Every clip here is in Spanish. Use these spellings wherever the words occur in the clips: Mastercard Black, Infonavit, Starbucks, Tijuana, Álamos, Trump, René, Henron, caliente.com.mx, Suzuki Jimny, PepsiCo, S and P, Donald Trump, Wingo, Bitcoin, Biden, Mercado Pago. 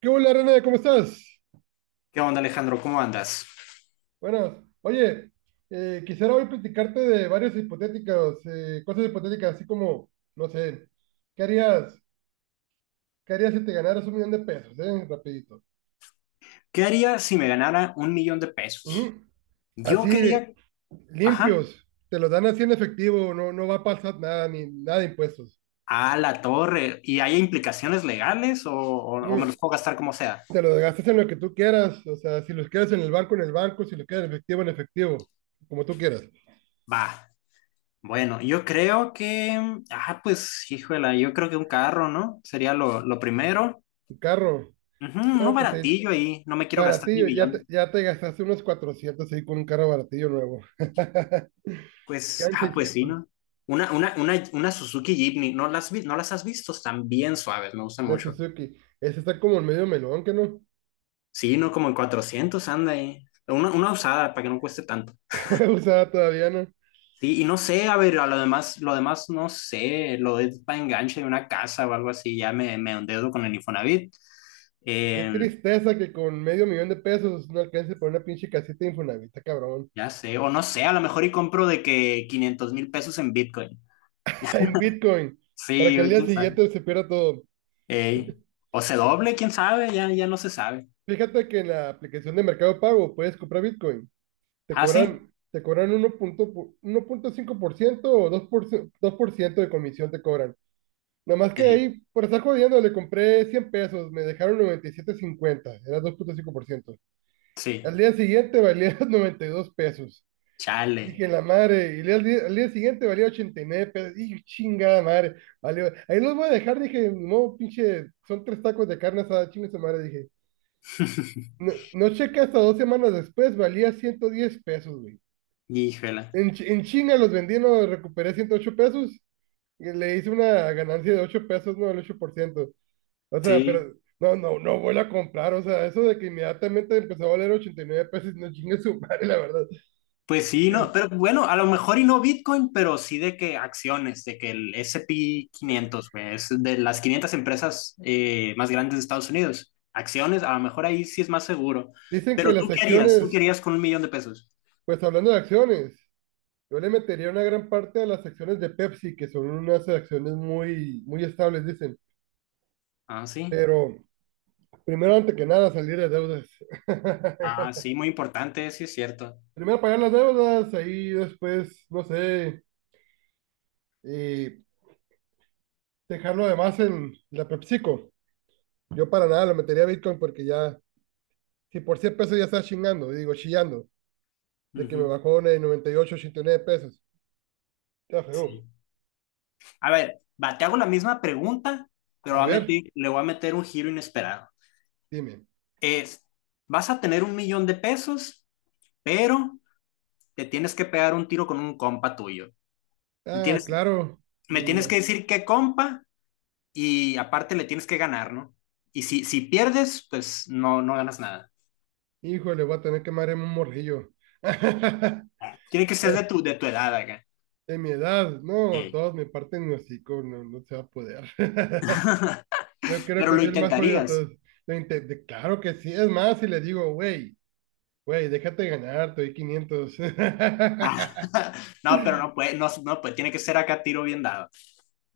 ¿Qué hola, René? ¿Cómo estás? ¿Qué onda, Alejandro? ¿Cómo andas? Buenas. Oye, quisiera hoy platicarte de varias hipotéticas, cosas hipotéticas, así como, no sé, ¿qué harías, qué harías si te ganaras 1 millón de pesos, eh? Rapidito. ¿Qué haría si me ganara un millón de pesos? Ujú. Yo Así, quería, ajá, limpios, te los dan así en efectivo, no, no va a pasar nada, ni nada de impuestos. a la torre. ¿Y hay implicaciones legales o me Ujú. los puedo gastar como sea? Te los gastas en lo que tú quieras, o sea, si los quieres en el banco, si los quieres en efectivo, como tú quieras. Va, bueno, yo creo que un carro, ¿no? Sería lo primero. Tu carro, Ujú, uno no, pues ahí baratillo ahí, no me quiero gastar mi baratillo, millón. ya te gastaste unos 400 ahí con un carro baratillo nuevo. Pues, Quedan ah, pues sí, 600, ¿no? Una Suzuki Jimny, no las has visto? Están bien suaves, me gustan una mucho. Suzuki. Ese está como el medio melón, ¿que no? Sí, no, como en 400 anda ahí. Una usada para que no cueste tanto. Usada todavía, ¿no? Sí, y no sé, a ver, a lo demás no sé, lo de para enganche de una casa o algo así, me endeudo con el Infonavit. Qué Eh, tristeza que con medio millón de pesos no alcance para una pinche casita de Infonavit, cabrón. ya sé, o no sé, a lo mejor y compro de que 500,000 pesos en Bitcoin. En Bitcoin, para Sí, que al güey, día quién sabe. siguiente se pierda todo. Ey. O se doble, quién sabe, ya, ya no se sabe. Fíjate que en la aplicación de Mercado Pago puedes comprar Bitcoin. ¿Ah, sí? Te cobran 1.5% o dos por ciento, 2% de comisión te cobran. Nada más que de Sí, ahí, por estar jodiendo, le compré 100 pesos, me dejaron 97.50, era 2.5%. sí, Al día siguiente valía 92 pesos. chale. Dije, la madre, al día siguiente valía 89 pesos. Y chingada madre, valió. Ahí los voy a dejar, dije, no, pinche, son tres tacos de carne asada, chingue su madre, dije. No, no chequé hasta 2 semanas después, valía 110 pesos, güey. Híjole. En chinga los vendí, no, recuperé 108 pesos. Y le hice una ganancia de 8 pesos, no, el 8%. O sea, Sí. pero no, no, no vuelvo a comprar. O sea, eso de que inmediatamente empezó a valer 89 pesos, no chingue su madre, la verdad. Pues sí, no, Que pero bueno, a lo mejor y no Bitcoin, pero sí de que acciones, de que el S&P 500, güey, es de las 500 empresas más grandes de Estados Unidos. Acciones, a lo mejor ahí sí es más seguro. Dicen que Pero las ¿tú qué harías? ¿tú qué acciones, harías con un millón de pesos? pues hablando de acciones, yo le metería una gran parte a las acciones de Pepsi, que son unas acciones muy, muy estables, dicen. Ah, sí. Pero primero, antes que nada, salir de deudas. Ah, sí, muy importante, sí es cierto. Primero pagar las deudas, ahí después, no sé, eh, dejarlo además en la PepsiCo. Yo para nada lo metería a Bitcoin porque ya. Si por 100 pesos ya estás chingando, digo, chillando, de que me Ujú, bajó de 98, 89 pesos. Ya feo. sí. A ver, va, te hago la misma pregunta, pero A ver, le voy a meter un giro inesperado. dime. Es, vas a tener un millón de pesos, pero te tienes que pegar un tiro con un compa tuyo. Me Ah, tienes, claro. me Mm, tienes que decir qué compa y aparte le tienes que ganar, ¿no? Y si pierdes, pues no, no ganas nada. Híjole, voy a tener que marearme un morrillo. Tiene que ser de de tu edad acá. De mi edad, no, Ey. todos me parten los hocico, no, no se va a poder. Yo creo Pero que lo soy el más jodido de intentarías. todos. Claro que sí, es más, si le digo, güey, déjate ganar, te doy 500. Ah, no, pero no puede, no, no puede, tiene que ser acá tiro bien dado.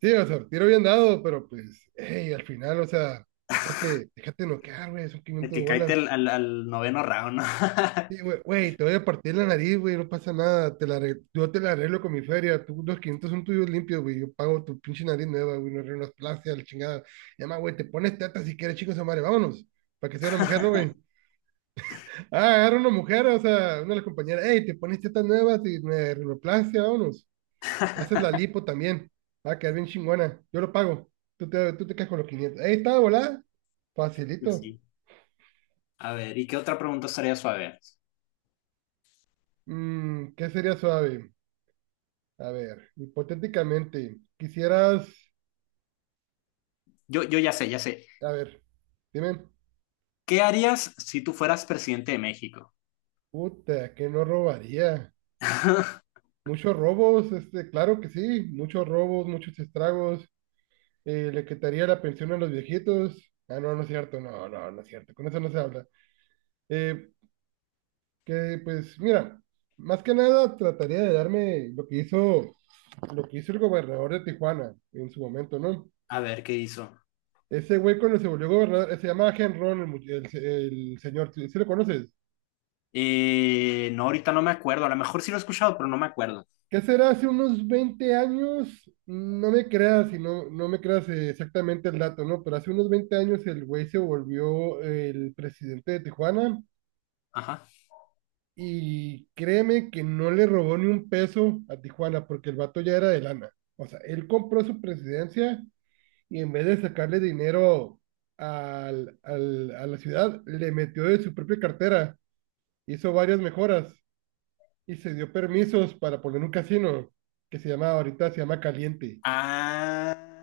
Sí, o sea, tiro bien dado, pero pues, hey, al final, o sea, déjate noquear, güey, son De 500 que caíte bolas. Al noveno round, ¿no? Sí, güey, te voy a partir la nariz, güey, no pasa nada, yo te la arreglo con mi feria, tú, los 500 son tuyos limpios, güey, yo pago tu pinche nariz nueva, güey, no arreglo las la chingada. Y además, güey, te pones teta si quieres, chicos, madre, vámonos, para que sea una mujer, ¿no, güey? Ah, agarra una mujer, o sea, una de las compañeras, hey, te pones tetas nuevas y me arreglo vámonos. Le haces la lipo también. Va a quedar bien chingona. Yo lo pago. Tú te quedas con los 500. Ahí está, volá. Pues Facilito. sí. A ver, ¿y qué otra pregunta estaría suave? ¿Qué sería suave? A ver, hipotéticamente, quisieras. Yo ya sé, ya sé. A ver, dime. ¿Qué harías si tú fueras presidente de México? Puta, que no robaría. Muchos robos, claro que sí. Muchos robos, muchos estragos. Le quitaría la pensión a los viejitos. Ah, no, no es cierto. No, no, no es cierto. Con eso no se habla. Eh, Que pues, mira, más que nada trataría de darme lo que hizo, el gobernador de Tijuana en su momento, ¿no? A ver, ¿qué hizo? Ese güey cuando se volvió gobernador, se llama Henron, el, mu- el, se- el señor, ¿si lo conoces? No, ahorita no me acuerdo. A lo mejor sí lo he escuchado, pero no me acuerdo. ¿Qué será? Hace unos 20 años, no me creas, y no, no me creas exactamente el dato, ¿no? Pero hace unos 20 años el güey se volvió el presidente de Tijuana Ajá. y créeme que no le robó ni un peso a Tijuana porque el vato ya era de lana. O sea, él compró su presidencia y en vez de sacarle dinero a la ciudad, le metió de su propia cartera, hizo varias mejoras y se dio permisos para poner un casino que se llama ahorita, se llama Caliente.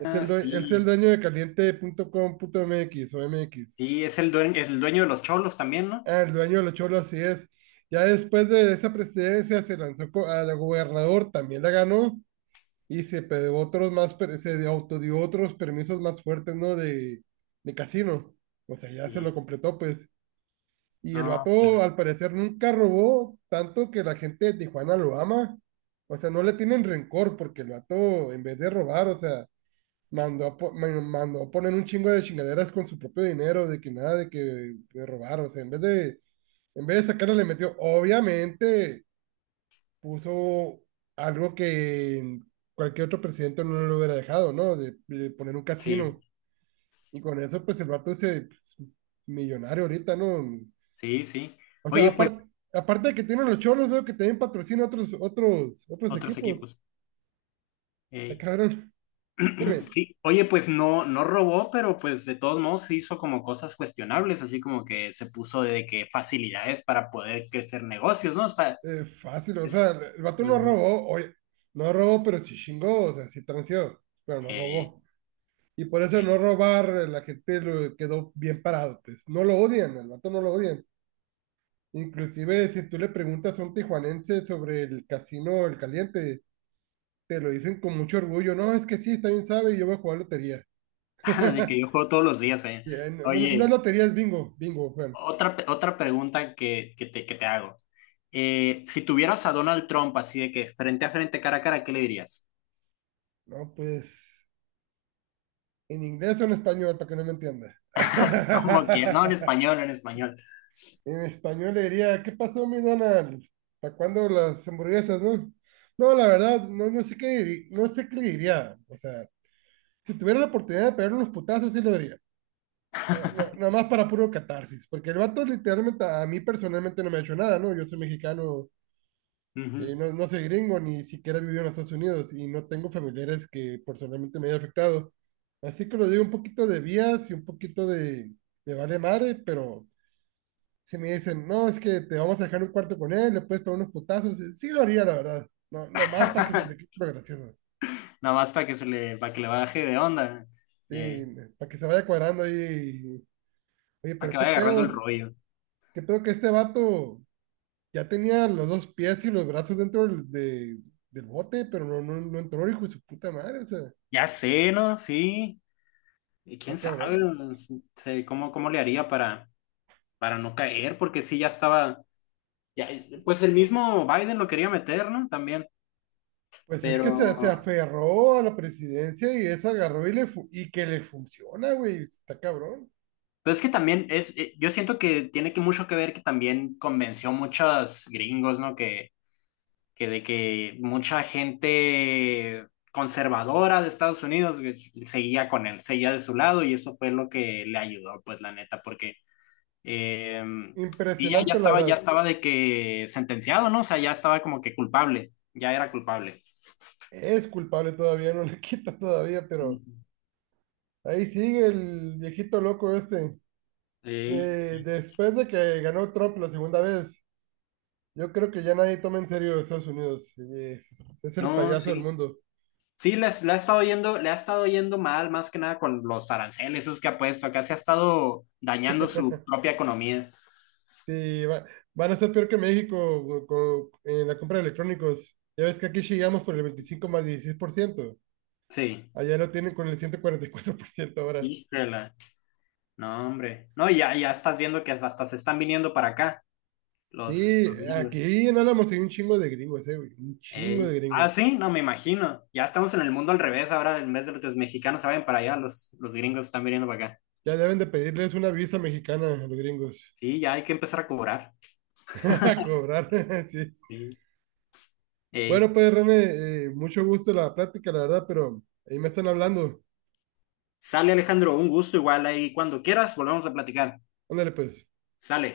Es el sí. dueño de caliente punto com caliente.com.mx o MX. Sí, es el dueño de los cholos también, ¿no? Ah, el dueño de los cholos, así es. Ya después de esa presidencia se lanzó a la gobernador, también la ganó y se pegó otros más, autodió otros permisos más fuertes, ¿no? De casino. O sea, ya se lo Sí. completó, pues. Y el No, vato, pues al parecer, nunca robó tanto que la gente de Tijuana lo ama. O sea, no le tienen rencor porque el vato, en vez de robar, o sea, mandó a poner un chingo de chingaderas con su propio dinero, de que nada, de que de robar. O sea, en vez de sacarle, le metió, obviamente puso algo que cualquier otro presidente no lo hubiera dejado, ¿no? De poner un sí, casino. Y con eso, pues el vato es pues, millonario ahorita, ¿no? sí, sí. O sea, Oye, pues, aparte de que tienen los cholos, veo que también patrocina otros otros equipos. equipos. La Ey. cabrón, dime, Sí, oye, pues no, no robó, pero pues de todos modos se hizo como cosas cuestionables, así como que se puso de que facilidades para poder crecer negocios, ¿no? Está, fácil, o es, sea, el vato no ujú. robó, oye, no robó, pero sí chingó, o sea, sí transió, pero no Ey, robó. Y por eso ey. no robar, la gente lo quedó bien parado, pues no lo odian, el vato no lo odian. Inclusive si tú le preguntas a un tijuanense sobre el casino El Caliente, te lo dicen con mucho orgullo. No, es que sí, está bien sabe y yo voy a jugar lotería. De que yo juego todos los días, eh. Ya, no, no, no es Oye. lotería, es bingo, bingo, Juan. Otra pregunta que te hago. Si tuvieras a Donald Trump así de que frente a frente, cara a cara, ¿qué le dirías? No, pues en inglés o en español, para que no me entienda. Como que, no, en español, en español. En español le diría, ¿qué pasó, mi Donald? ¿Para cuándo las hamburguesas, no? No, la verdad, no, no sé qué le diría. O sea, si tuviera la oportunidad de pegarle unos putazos, sí lo nada más para puro catarsis, porque el vato literalmente a mí personalmente no me ha hecho nada, ¿no? Yo soy mexicano, Ujú. No, no soy gringo, ni siquiera he vivido en los Estados Unidos y no tengo familiares que personalmente me haya afectado. Así que lo digo un poquito de vías y un poquito de vale madre, pero si me dicen, no, es que te vamos a dejar un cuarto con él, le puedes pegar unos putazos, sí lo haría, la verdad. No, nomás para que se le quite lo gracioso. Nada más para que se le, para que le baje de onda, Sí, eh, para que se vaya cuadrando ahí. Oye, para que pero qué vaya agarrando el pedos, rollo. qué pedo que este vato ya tenía los dos pies y los brazos dentro del bote, pero no, no, no entró, hijo de su puta madre, o sea, Ya sé, ¿no? Sí. Y quién está sabe, cabrón. no sé, cómo, cómo le haría para no caer, porque sí, ya estaba, ya, pues el mismo Biden lo quería meter, ¿no? También, Pues es que pero se aferró a la presidencia y eso agarró y que le funciona, güey, está cabrón. Pero es que también es, yo siento que tiene que mucho que ver que también convenció muchos gringos, ¿no? Que de que mucha gente conservadora de Estados Unidos güey, seguía con él, seguía de su lado y eso fue lo que le ayudó, pues la neta, porque eh, sí, ya, Impresionante, la ya verdad. estaba de que sentenciado, ¿no? O sea, ya estaba como que culpable, ya era culpable. Es culpable todavía, no le quita todavía, pero Ujú. ahí sigue el viejito loco ese. Ey, Después de que ganó Trump la segunda vez, yo creo que ya nadie toma en serio a Estados Unidos. Es el no, payaso del sí. mundo. Sí, les, la ha estado yendo, le ha estado yendo mal, más que nada con los aranceles esos que ha puesto. Acá se ha estado dañando su propia economía. Sí, van a ser peor que México en la compra de electrónicos. Ya ves que aquí llegamos por el 25 más 16%. Sí. Allá lo tienen con el 144% ahora. Híjole. No, hombre. No, ya, ya estás viendo que hasta se están viniendo para acá Sí, los gringos. aquí en Álamos hay un chingo de gringos, güey, un chingo de Ey. Ah, gringos. sí, no me imagino. Ya estamos en el mundo al revés ahora. En vez de los mexicanos se vayan para allá, los gringos están viniendo para acá. Ya deben de pedirles una visa mexicana a los gringos. Sí, ya hay que empezar a cobrar. A cobrar, sí. Sí. Bueno, Ey. pues René, mucho gusto la plática, la verdad, pero ahí me están hablando. Sale Alejandro, un gusto igual ahí. Cuando quieras, volvemos a platicar. Ándale, pues. Sale.